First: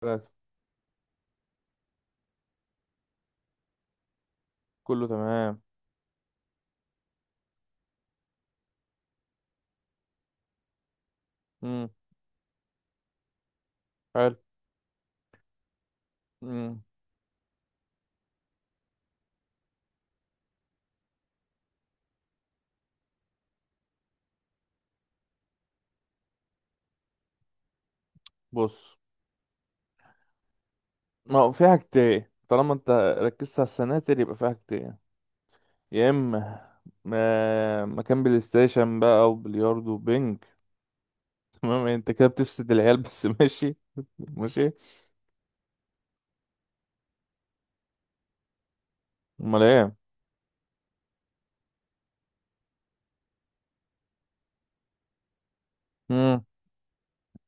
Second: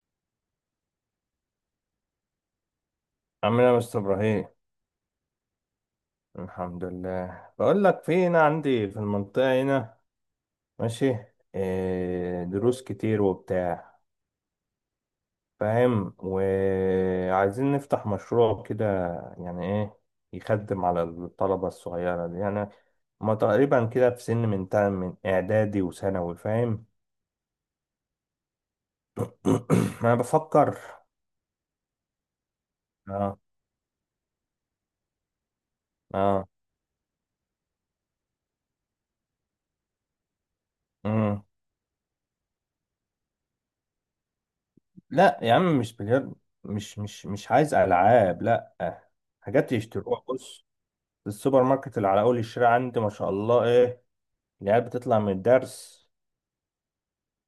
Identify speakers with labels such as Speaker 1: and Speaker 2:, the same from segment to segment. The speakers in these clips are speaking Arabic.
Speaker 1: ثلاثة.
Speaker 2: عامل ايه يا مستر ابراهيم؟
Speaker 1: كله تمام.
Speaker 2: الحمد لله، بقول لك في هنا عندي في المنطقه هنا. ماشي.
Speaker 1: امم
Speaker 2: إيه دروس كتير وبتاع،
Speaker 1: حلو.
Speaker 2: فاهم،
Speaker 1: امم
Speaker 2: وعايزين نفتح مشروع كده، يعني ايه، يخدم على الطلبه الصغيره دي يعني. هما تقريبا كده في سن من من اعدادي وثانوي، فاهم؟
Speaker 1: بص،
Speaker 2: انا بفكر.
Speaker 1: ما هو في حاجتين طالما انت
Speaker 2: اه.
Speaker 1: ركزت على السناتر، يبقى في حاجتين. يا
Speaker 2: اه.
Speaker 1: اما مكان بلاي ستيشن بقى، او بلياردو وبينج
Speaker 2: مم.
Speaker 1: تمام، انت كده بتفسد العيال بس ماشي، ماشي.
Speaker 2: لا يا عم مش بلياردو، مش عايز العاب، لا.
Speaker 1: امال
Speaker 2: حاجات
Speaker 1: ايه؟
Speaker 2: يشتروها، بص، السوبر ماركت اللي على اول الشارع عندي، ما شاء الله، ايه، العيال بتطلع من الدرس،
Speaker 1: امم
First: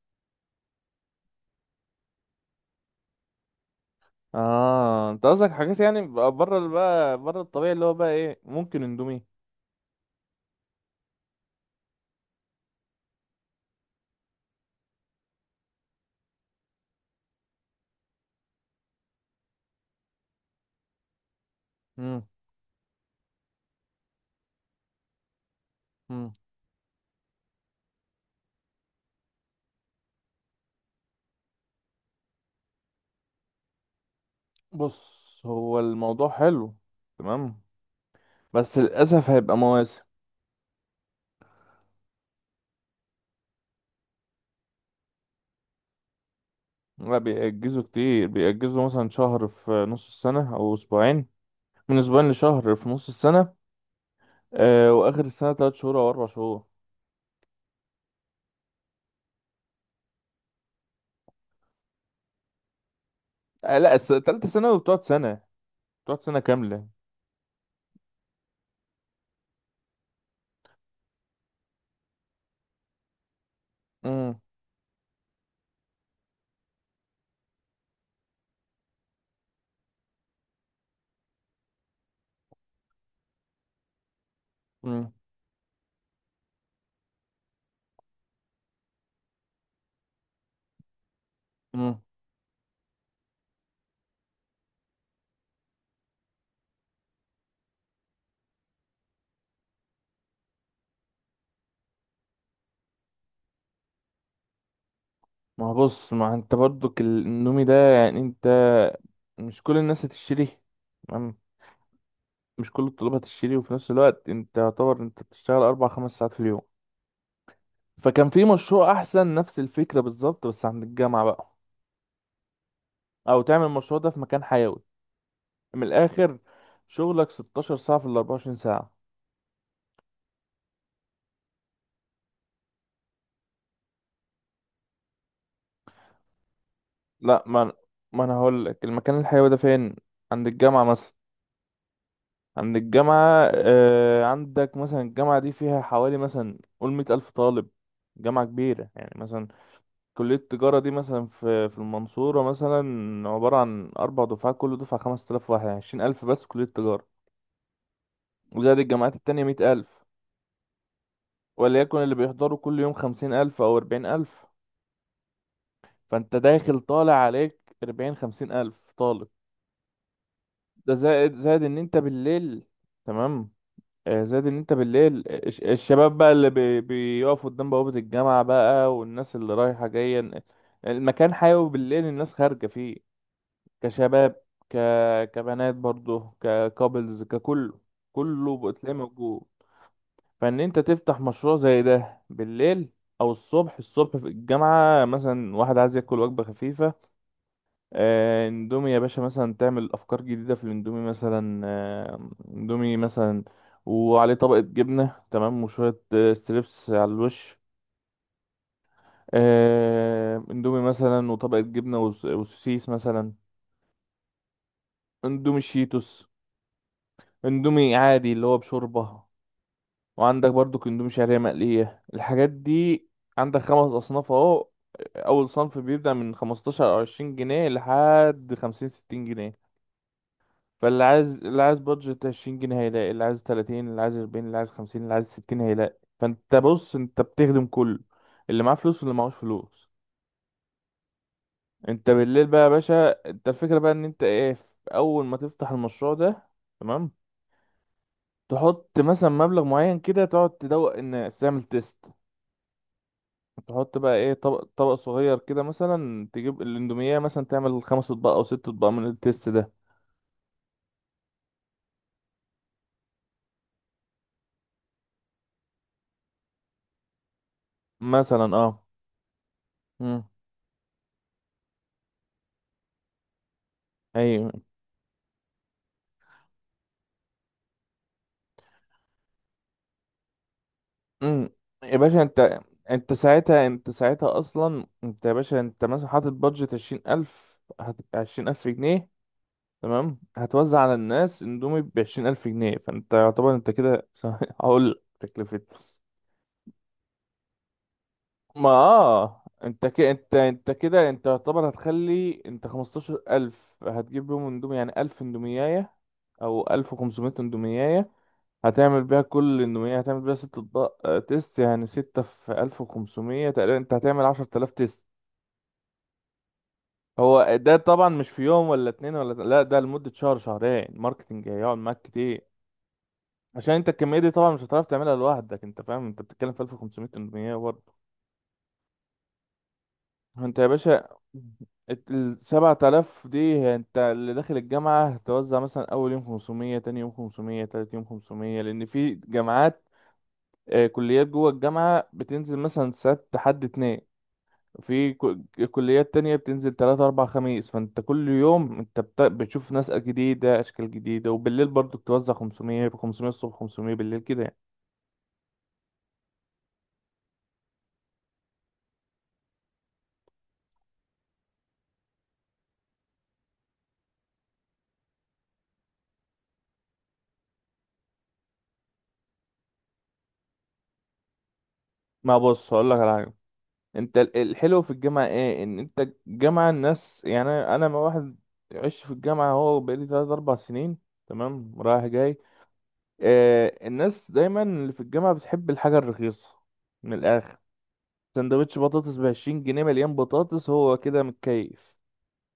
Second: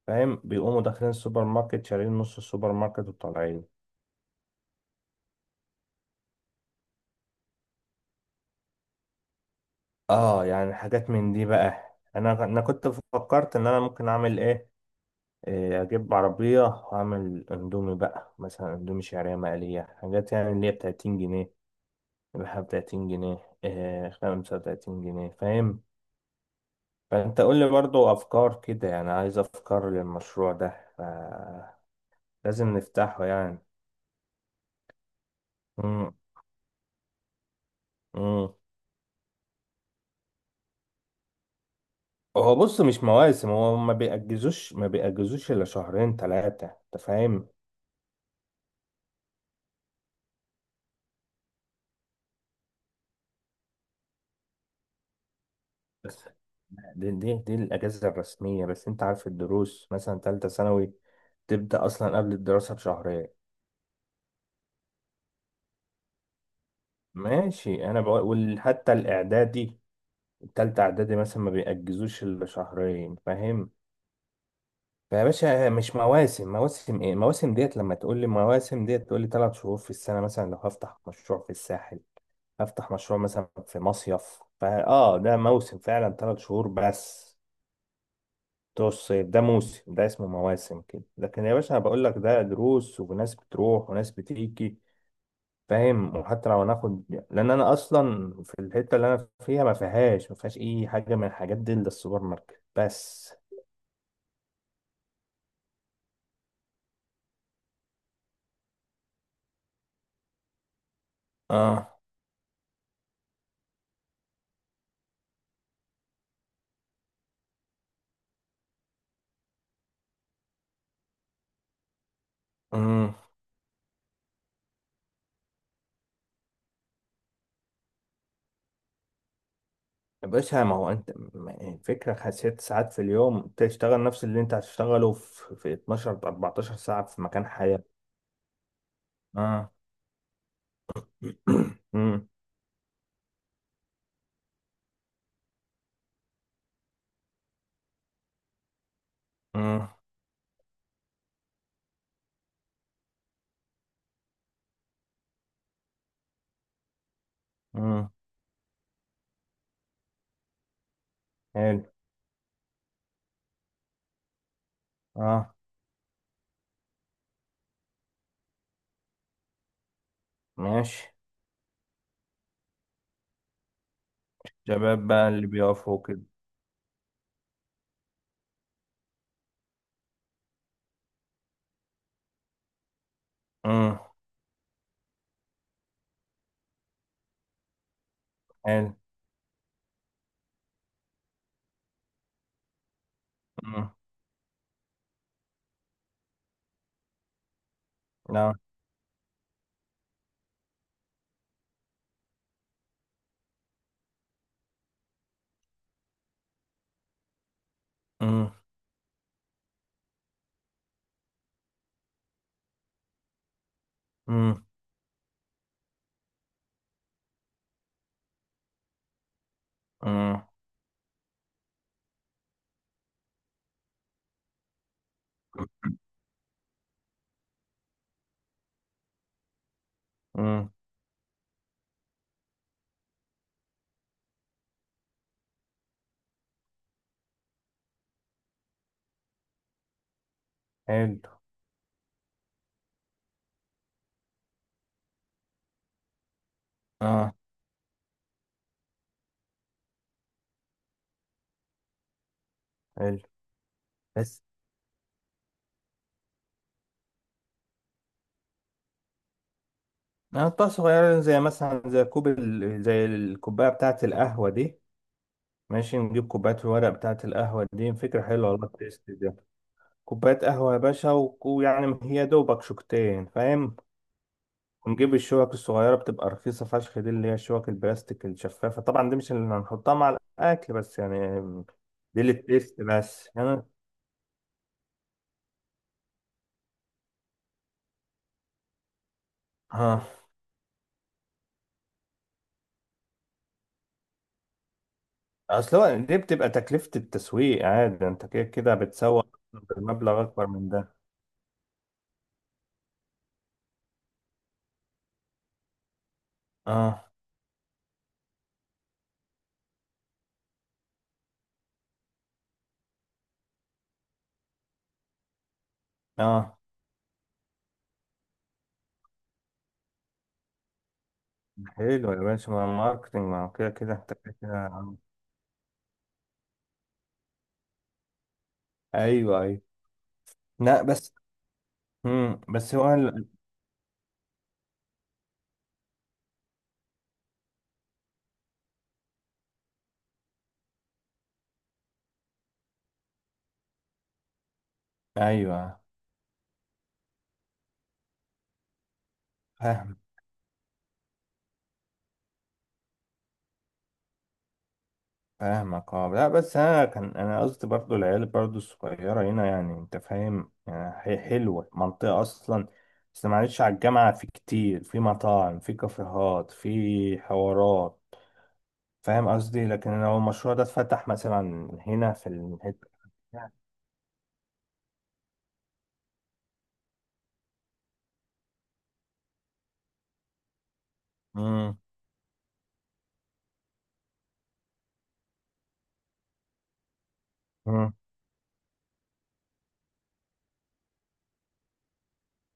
Speaker 2: فاهم، بيقوموا داخلين السوبر ماركت شارين نص السوبر ماركت وطالعين.
Speaker 1: اه، انت قصدك حاجات يعني بقى بره الطبيعي اللي هو بقى ايه، ممكن اندومي.
Speaker 2: اه يعني حاجات من دي بقى. انا كنت فكرت ان انا ممكن اعمل ايه، إيه، اجيب عربية واعمل اندومي بقى، مثلا اندومي شعرية مقلية، حاجات يعني اللي هي ب 30 جنيه،
Speaker 1: امم
Speaker 2: بحب 30 جنيه، إيه 35 جنيه، فاهم.
Speaker 1: امم
Speaker 2: فانت قول لي برضو افكار كده، يعني عايز افكار للمشروع ده. ف- لازم نفتحه يعني.
Speaker 1: بص، هو
Speaker 2: مم.
Speaker 1: الموضوع حلو. تمام.
Speaker 2: مم.
Speaker 1: بس للاسف هيبقى مواسم.
Speaker 2: هو بص مش مواسم، هو ما بيأجزوش إلا شهرين 3، أنت
Speaker 1: لا،
Speaker 2: فاهم.
Speaker 1: بيأجزوا كتير، بيأجزوا مثلا شهر في نص السنة أو أسبوعين، من أسبوعين لشهر في نص السنة. آه، وآخر السنة 3 شهور أو
Speaker 2: بس
Speaker 1: 4 شهور.
Speaker 2: دي الأجازة الرسمية، بس أنت عارف الدروس مثلا تالتة ثانوي تبدأ أصلا قبل الدراسة بشهرين.
Speaker 1: آه لا، تالتة ثانوي بتقعد سنة، بتقعد سنة كاملة.
Speaker 2: ماشي، أنا بقول حتى الإعدادي، التالتة إعدادي مثلا ما بيأجزوش إلا شهرين، فاهم.
Speaker 1: مم.
Speaker 2: يا باشا مش مواسم، مواسم ايه؟ مواسم ديت لما تقول لي مواسم ديت تقول لي 3 شهور في السنة. مثلا لو هفتح مشروع في الساحل، هفتح مشروع مثلا في مصيف، فا
Speaker 1: مم.
Speaker 2: اه ده موسم فعلا، 3 شهور بس بتوع الصيف، ده موسم، ده اسمه مواسم كده. لكن يا باشا انا
Speaker 1: مم.
Speaker 2: بقول لك ده دروس، وناس بتروح وناس بتيجي، فاهم. وحتى لو هناخد، لان انا اصلا في الحتة اللي انا فيها ما فيهاش اي حاجة من الحاجات دي الا السوبر ماركت بس.
Speaker 1: ما هو بص، ما أنت برضك النومي ده، يعني أنت مش كل الناس هتشتري، تمام؟
Speaker 2: اه.
Speaker 1: مش كل الطلاب هتشتري، وفي نفس الوقت أنت يعتبر أنت بتشتغل أربع خمس ساعات في اليوم. فكان في مشروع أحسن، نفس الفكرة بالظبط بس عند الجامعة بقى،
Speaker 2: امم.
Speaker 1: أو تعمل المشروع ده في مكان حيوي. من الاخر، شغلك 16 ساعة في ال 24 ساعة.
Speaker 2: بس ما هو انت يعني الفكرة 6 ساعات في اليوم تشتغل نفس اللي انت هتشتغله في 12 14 ساعة في
Speaker 1: لا
Speaker 2: مكان
Speaker 1: ما أنا-
Speaker 2: حياة.
Speaker 1: ما انا هقول لك المكان الحيوي ده
Speaker 2: اه.
Speaker 1: فين. عند الجامعة مثلا.
Speaker 2: امم.
Speaker 1: عند الجامعة، آه عندك مثلا الجامعة دي فيها حوالي، مثلا قول، 100 ألف طالب. جامعة كبيرة يعني مثلا.
Speaker 2: امم.
Speaker 1: كلية التجارة دي مثلا في المنصورة، مثلا عبارة عن 4 دفعات، كل دفعة 5 آلاف واحد، يعني 20 ألف بس كلية التجارة.
Speaker 2: امم.
Speaker 1: وزائد الجامعات التانية 100 ألف.
Speaker 2: حلو.
Speaker 1: وليكن اللي بيحضروا كل يوم 50 ألف أو 40 ألف.
Speaker 2: اه.
Speaker 1: فانت داخل طالع عليك 40 50 الف طالب. ده
Speaker 2: ماشي.
Speaker 1: زائد، زائد ان انت بالليل، تمام. آه، زائد ان انت
Speaker 2: شباب
Speaker 1: بالليل
Speaker 2: بقى اللي بيقفوا
Speaker 1: الشباب
Speaker 2: كده.
Speaker 1: بقى اللي بيقفوا قدام بوابة الجامعة بقى، والناس اللي رايحة جاية. المكان حيوي بالليل، الناس خارجة فيه.
Speaker 2: امم.
Speaker 1: كشباب، ك... كبنات برضه، ككابلز، ككله، كله بتلاقيه
Speaker 2: حلو.
Speaker 1: موجود. فان انت تفتح مشروع زي ده بالليل، او الصبح.
Speaker 2: امم.
Speaker 1: الصبح في الجامعة مثلا، واحد عايز ياكل وجبة خفيفة. آه،
Speaker 2: لا.
Speaker 1: اندومي يا باشا، مثلا تعمل افكار جديده في الاندومي مثلا، آه اندومي مثلا وعليه طبقه جبنه، تمام، وشويه آه ستريبس على الوش.
Speaker 2: امم.
Speaker 1: آه، اندومي مثلا وطبقه جبنه وسوسيس مثلا.
Speaker 2: امم.
Speaker 1: اندومي شيتوس، اندومي عادي اللي هو بشوربه.
Speaker 2: امم.
Speaker 1: وعندك برضو اندومي شعريه مقليه، الحاجات دي. عندك خمس اصناف اهو. اول صنف بيبدأ من 15 او 20 جنيه لحد 50 60 جنيه.
Speaker 2: امم.
Speaker 1: فاللي عايز بادجت 20 جنيه هيلاقي، اللي عايز 30، اللي عايز 40، اللي عايز 50، اللي عايز 60 هيلاقي. فانت بص، انت بتخدم كله، اللي معاه فلوس واللي معهوش فلوس.
Speaker 2: حلو.
Speaker 1: انت بالليل بقى يا باشا، انت الفكرة بقى ان انت ايه، في اول ما تفتح المشروع ده، تمام.
Speaker 2: اه.
Speaker 1: تحط مثلا مبلغ معين كده، تقعد تدوق الناس، تعمل تيست.
Speaker 2: حلو،
Speaker 1: تحط بقى ايه،
Speaker 2: بس
Speaker 1: طبق طبق صغير كده مثلا، تجيب الاندومية مثلا، تعمل خمس اطباق او ست اطباق من التيست ده،
Speaker 2: نقطة صغيرة، زي مثلا زي كوب زي الكوباية بتاعة القهوة دي. ماشي، نجيب كوبايات الورق بتاعة القهوة دي، فكرة حلوة
Speaker 1: مثلا.
Speaker 2: والله
Speaker 1: اه.
Speaker 2: التيست دي.
Speaker 1: مم.
Speaker 2: كوباية قهوة يا باشا، ويعني هي دوبك شوكتين، فاهم،
Speaker 1: ايوه.
Speaker 2: ونجيب الشوك الصغيرة بتبقى رخيصة فشخ، دي اللي هي الشوك البلاستيك الشفافة طبعا. دي مش اللي هنحطها مع الأكل بس يعني،
Speaker 1: امم يا باشا،
Speaker 2: دي
Speaker 1: انت
Speaker 2: للتيست
Speaker 1: انت
Speaker 2: بس يعني.
Speaker 1: ساعتها انت ساعتها اصلا، انت يا باشا انت مثلا حاطط بادجت 20 ألف، 20 ألف جنيه،
Speaker 2: ها.
Speaker 1: تمام. هتوزع على الناس اندومي ب 20 ألف جنيه، فانت يعتبر انت كده هقول لك تكلفة.
Speaker 2: أصل هو دي بتبقى تكلفة التسويق، عادي، أنت كده
Speaker 1: ما
Speaker 2: كده بتسوق
Speaker 1: اه، انت كده
Speaker 2: بمبلغ
Speaker 1: انت
Speaker 2: أكبر من
Speaker 1: انت
Speaker 2: ده.
Speaker 1: كده انت يعتبر هتخلي، انت 15 ألف هتجيب بيهم اندومي، يعني الف اندومياية، او الف
Speaker 2: اه.
Speaker 1: وخمسمية اندومياية، هتعمل بيها كل انه ايه هتعمل بيها ست اطباق آه تيست، يعني ستة في 1500 تقريبا، انت هتعمل 10 تلاف تيست.
Speaker 2: اه.
Speaker 1: هو ده طبعا مش في يوم ولا اتنين لا، ده لمدة شهر شهرين، ماركتنج هيقعد معاك
Speaker 2: حلو يا
Speaker 1: كتير.
Speaker 2: باشا، ما ماركتنج ما هو كده
Speaker 1: عشان انت
Speaker 2: كده أنت
Speaker 1: الكمية دي
Speaker 2: كده
Speaker 1: طبعا مش هتعرف
Speaker 2: كده.
Speaker 1: تعملها لوحدك، انت فاهم، انت بتتكلم في 1500 800 برضه.
Speaker 2: ايوه ايوه.
Speaker 1: انت يا
Speaker 2: لا بس،
Speaker 1: باشا،
Speaker 2: امم، بس
Speaker 1: السبعة
Speaker 2: هو ال...
Speaker 1: آلاف دي انت اللي داخل الجامعة هتوزع مثلا أول يوم 500، تاني يوم 500، تالت يوم 500، لأن في جامعات آه كليات جوه الجامعة بتنزل مثلا سبت حد اتنين. في
Speaker 2: ايوه.
Speaker 1: كليات تانية بتنزل تلاتة أربع خميس. فأنت كل يوم أنت بتشوف ناس
Speaker 2: فاهم.
Speaker 1: جديدة، أشكال جديدة. وبالليل برضو بتوزع 500، 500 الصبح، 500 بالليل كده يعني.
Speaker 2: فاهمك. اه لا بس انا كان انا قصدي برضو العيال برضو الصغيره هنا يعني، انت فاهم، يعني هي حلوه منطقه اصلا، بس معلش على الجامعه في كتير، في مطاعم، في كافيهات، في حوارات، فاهم قصدي، لكن لو المشروع ده اتفتح مثلا هنا في
Speaker 1: ما بص،
Speaker 2: الحته.
Speaker 1: هقول لك على حاجة. أنت الحلو في الجامعة إيه، إن أنت الجامعة الناس، يعني أنا ما واحد عشت في الجامعة، هو بقالي تلات أربع سنين، تمام،
Speaker 2: امم.
Speaker 1: رايح جاي. آه الناس دايما اللي في الجامعة بتحب الحاجة الرخيصة، من الآخر.
Speaker 2: امم.
Speaker 1: سندوتش بطاطس ب 20 جنيه مليان بطاطس، هو كده متكيف.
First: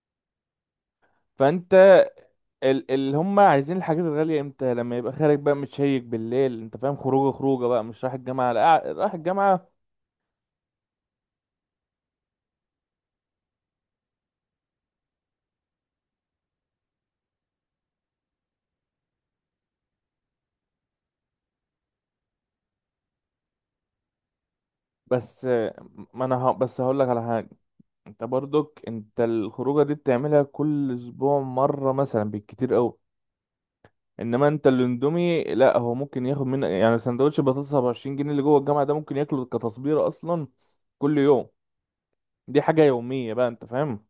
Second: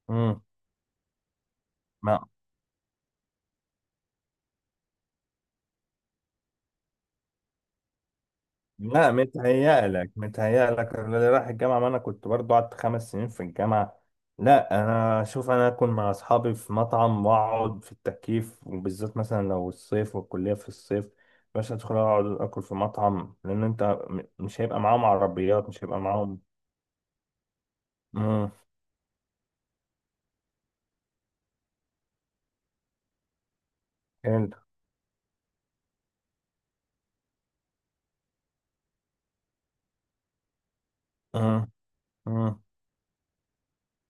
Speaker 2: امم.
Speaker 1: فأنت، اللي هم عايزين الحاجات الغالية امتى؟ لما يبقى خارج بقى متشيك بالليل، انت فاهم، خروجه، خروجه بقى مش رايح الجامعة لا،
Speaker 2: لا
Speaker 1: رايح الجامعة.
Speaker 2: متهيألك، متهيألك اللي رايح الجامعة، ما أنا كنت برضو قعدت 5 سنين في الجامعة. لا أنا أشوف أنا أكون مع أصحابي في مطعم وأقعد في التكييف، وبالذات مثلا لو الصيف والكلية في الصيف، باش أدخل أقعد أكل في مطعم، لأن أنت مش هيبقى معاهم
Speaker 1: بس
Speaker 2: عربيات، مش
Speaker 1: آه،
Speaker 2: هيبقى
Speaker 1: ما انا
Speaker 2: معاهم.
Speaker 1: بس هقول لك على حاجة. انت
Speaker 2: مم.
Speaker 1: برضك انت الخروجه دي بتعملها كل اسبوع مرة مثلا بالكتير قوي. انما
Speaker 2: حلو.
Speaker 1: انت الاندومي لا، هو ممكن ياخد منك، يعني سندوتش بطاطس ب 20 جنيه اللي جوه الجامعة ده ممكن ياكله كتصبيرة اصلا كل يوم.
Speaker 2: مم.
Speaker 1: دي
Speaker 2: مم.
Speaker 1: حاجة يومية بقى، انت فاهم.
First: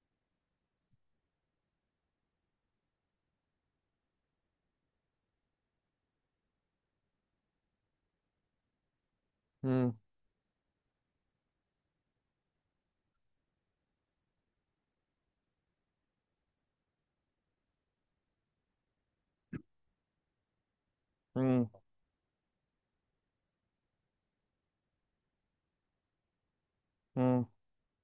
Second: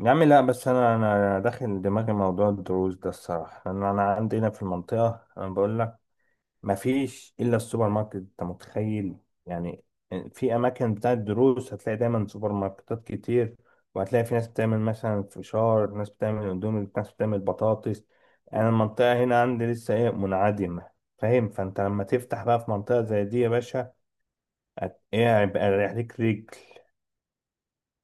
Speaker 2: يا عم لا بس أنا أنا داخل دماغي موضوع الدروس ده الصراحة، لأن أنا عندي هنا في المنطقة أنا بقول ما فيش الا السوبر ماركت، انت متخيل يعني.
Speaker 1: مم.
Speaker 2: في اماكن بتاعت دروس هتلاقي دايما سوبر ماركتات كتير، وهتلاقي في ناس بتعمل مثلا فشار، ناس بتعمل اندومي، ناس بتعمل بطاطس. انا المنطقه هنا عندي لسه ايه منعدمه، فاهم.
Speaker 1: مم.
Speaker 2: فانت لما تفتح بقى في منطقه زي دي يا باشا، ايه هيبقى رايح ليك رجل،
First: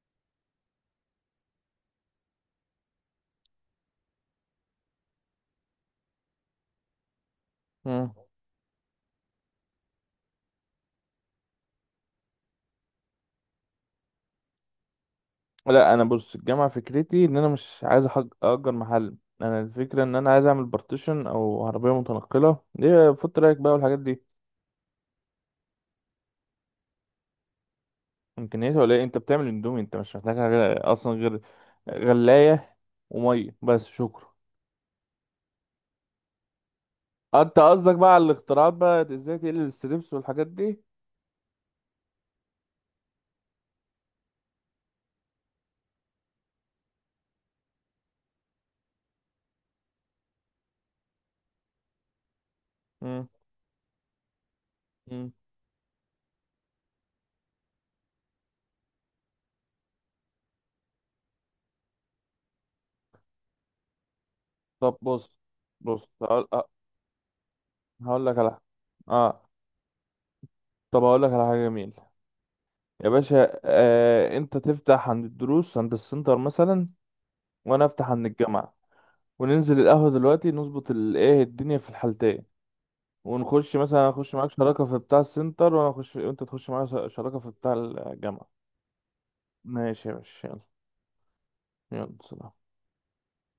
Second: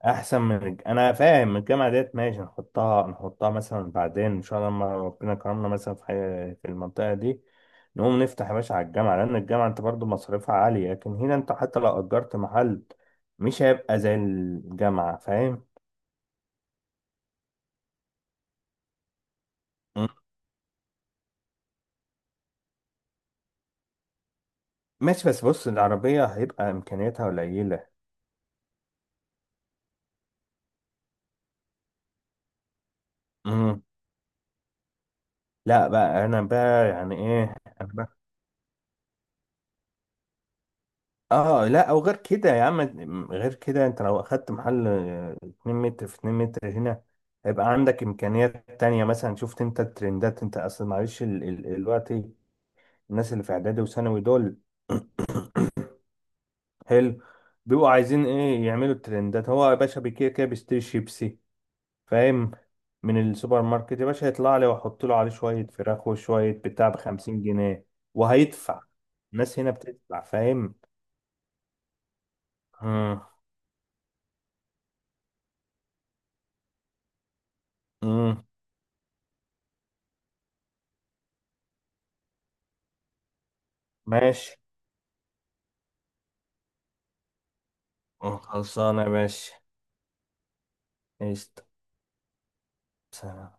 Speaker 2: احسن من انا فاهم الجامعه ديت، ماشي، نحطها نحطها مثلا بعدين ان شاء الله لما ربنا كرمنا. مثلا في في المنطقه دي
Speaker 1: مم.
Speaker 2: نقوم نفتح، يا باشا على الجامعه لان الجامعه انت برضو مصاريفها عاليه، لكن هنا انت حتى لو اجرت محل مش هيبقى زي الجامعه، فاهم.
Speaker 1: لا انا بص، الجامعه فكرتي ان انا مش عايز اجر محل. انا الفكره
Speaker 2: مم.
Speaker 1: ان انا عايز اعمل بارتيشن او عربيه متنقله، ايه فوت رايك بقى والحاجات دي.
Speaker 2: ماشي، بس بص العربيه هيبقى امكانياتها قليله.
Speaker 1: امكانياتها ولا ايه؟ انت بتعمل اندومي، انت مش محتاج حاجه اصلا غير غلايه وميه،
Speaker 2: مم.
Speaker 1: بس. شكرا.
Speaker 2: لا بقى انا بقى يعني
Speaker 1: آه،
Speaker 2: ايه،
Speaker 1: انت قصدك بقى على الاختراعات، بقى ازاي تقلل الستريبس والحاجات دي.
Speaker 2: اه لا، او غير كده يا عم، غير كده انت لو اخدت محل، آه، 2 متر في 2 متر هنا، هيبقى عندك امكانيات تانية. مثلا شفت انت الترندات، انت اصل معلش الوقت،
Speaker 1: مم.
Speaker 2: الناس اللي في اعدادي وثانوي دول،
Speaker 1: مم.
Speaker 2: حلو، بيبقوا عايزين ايه، يعملوا الترندات. هو يا باشا بكده كده بيشتري شيبسي، فاهم، من السوبر ماركت يا باشا، يطلع لي
Speaker 1: طب
Speaker 2: واحط له عليه
Speaker 1: بص.
Speaker 2: شوية فراخ
Speaker 1: بص هقول
Speaker 2: وشوية
Speaker 1: آه،
Speaker 2: بتاع ب 50 جنيه،
Speaker 1: هقول لك على
Speaker 2: وهيدفع،
Speaker 1: اه
Speaker 2: الناس هنا بتدفع، فاهم.
Speaker 1: طب هقول لك على حاجه جميله. يا
Speaker 2: امم.
Speaker 1: باشا، آه انت تفتح عند الدروس عند السنتر مثلا، وانا افتح عن
Speaker 2: امم.
Speaker 1: الجامعة، وننزل القهوة دلوقتي نظبط الايه الدنيا في الحالتين. ونخش مثلا، اخش معاك
Speaker 2: ماشي،
Speaker 1: شراكة في بتاع السنتر، وانا اخش وانت تخش معايا شراكة في بتاع الجامعة.
Speaker 2: خلصانة يا باشا.
Speaker 1: ماشي يا باشا، يلا.
Speaker 2: قشطة.
Speaker 1: يلا سلام.
Speaker 2: سلام.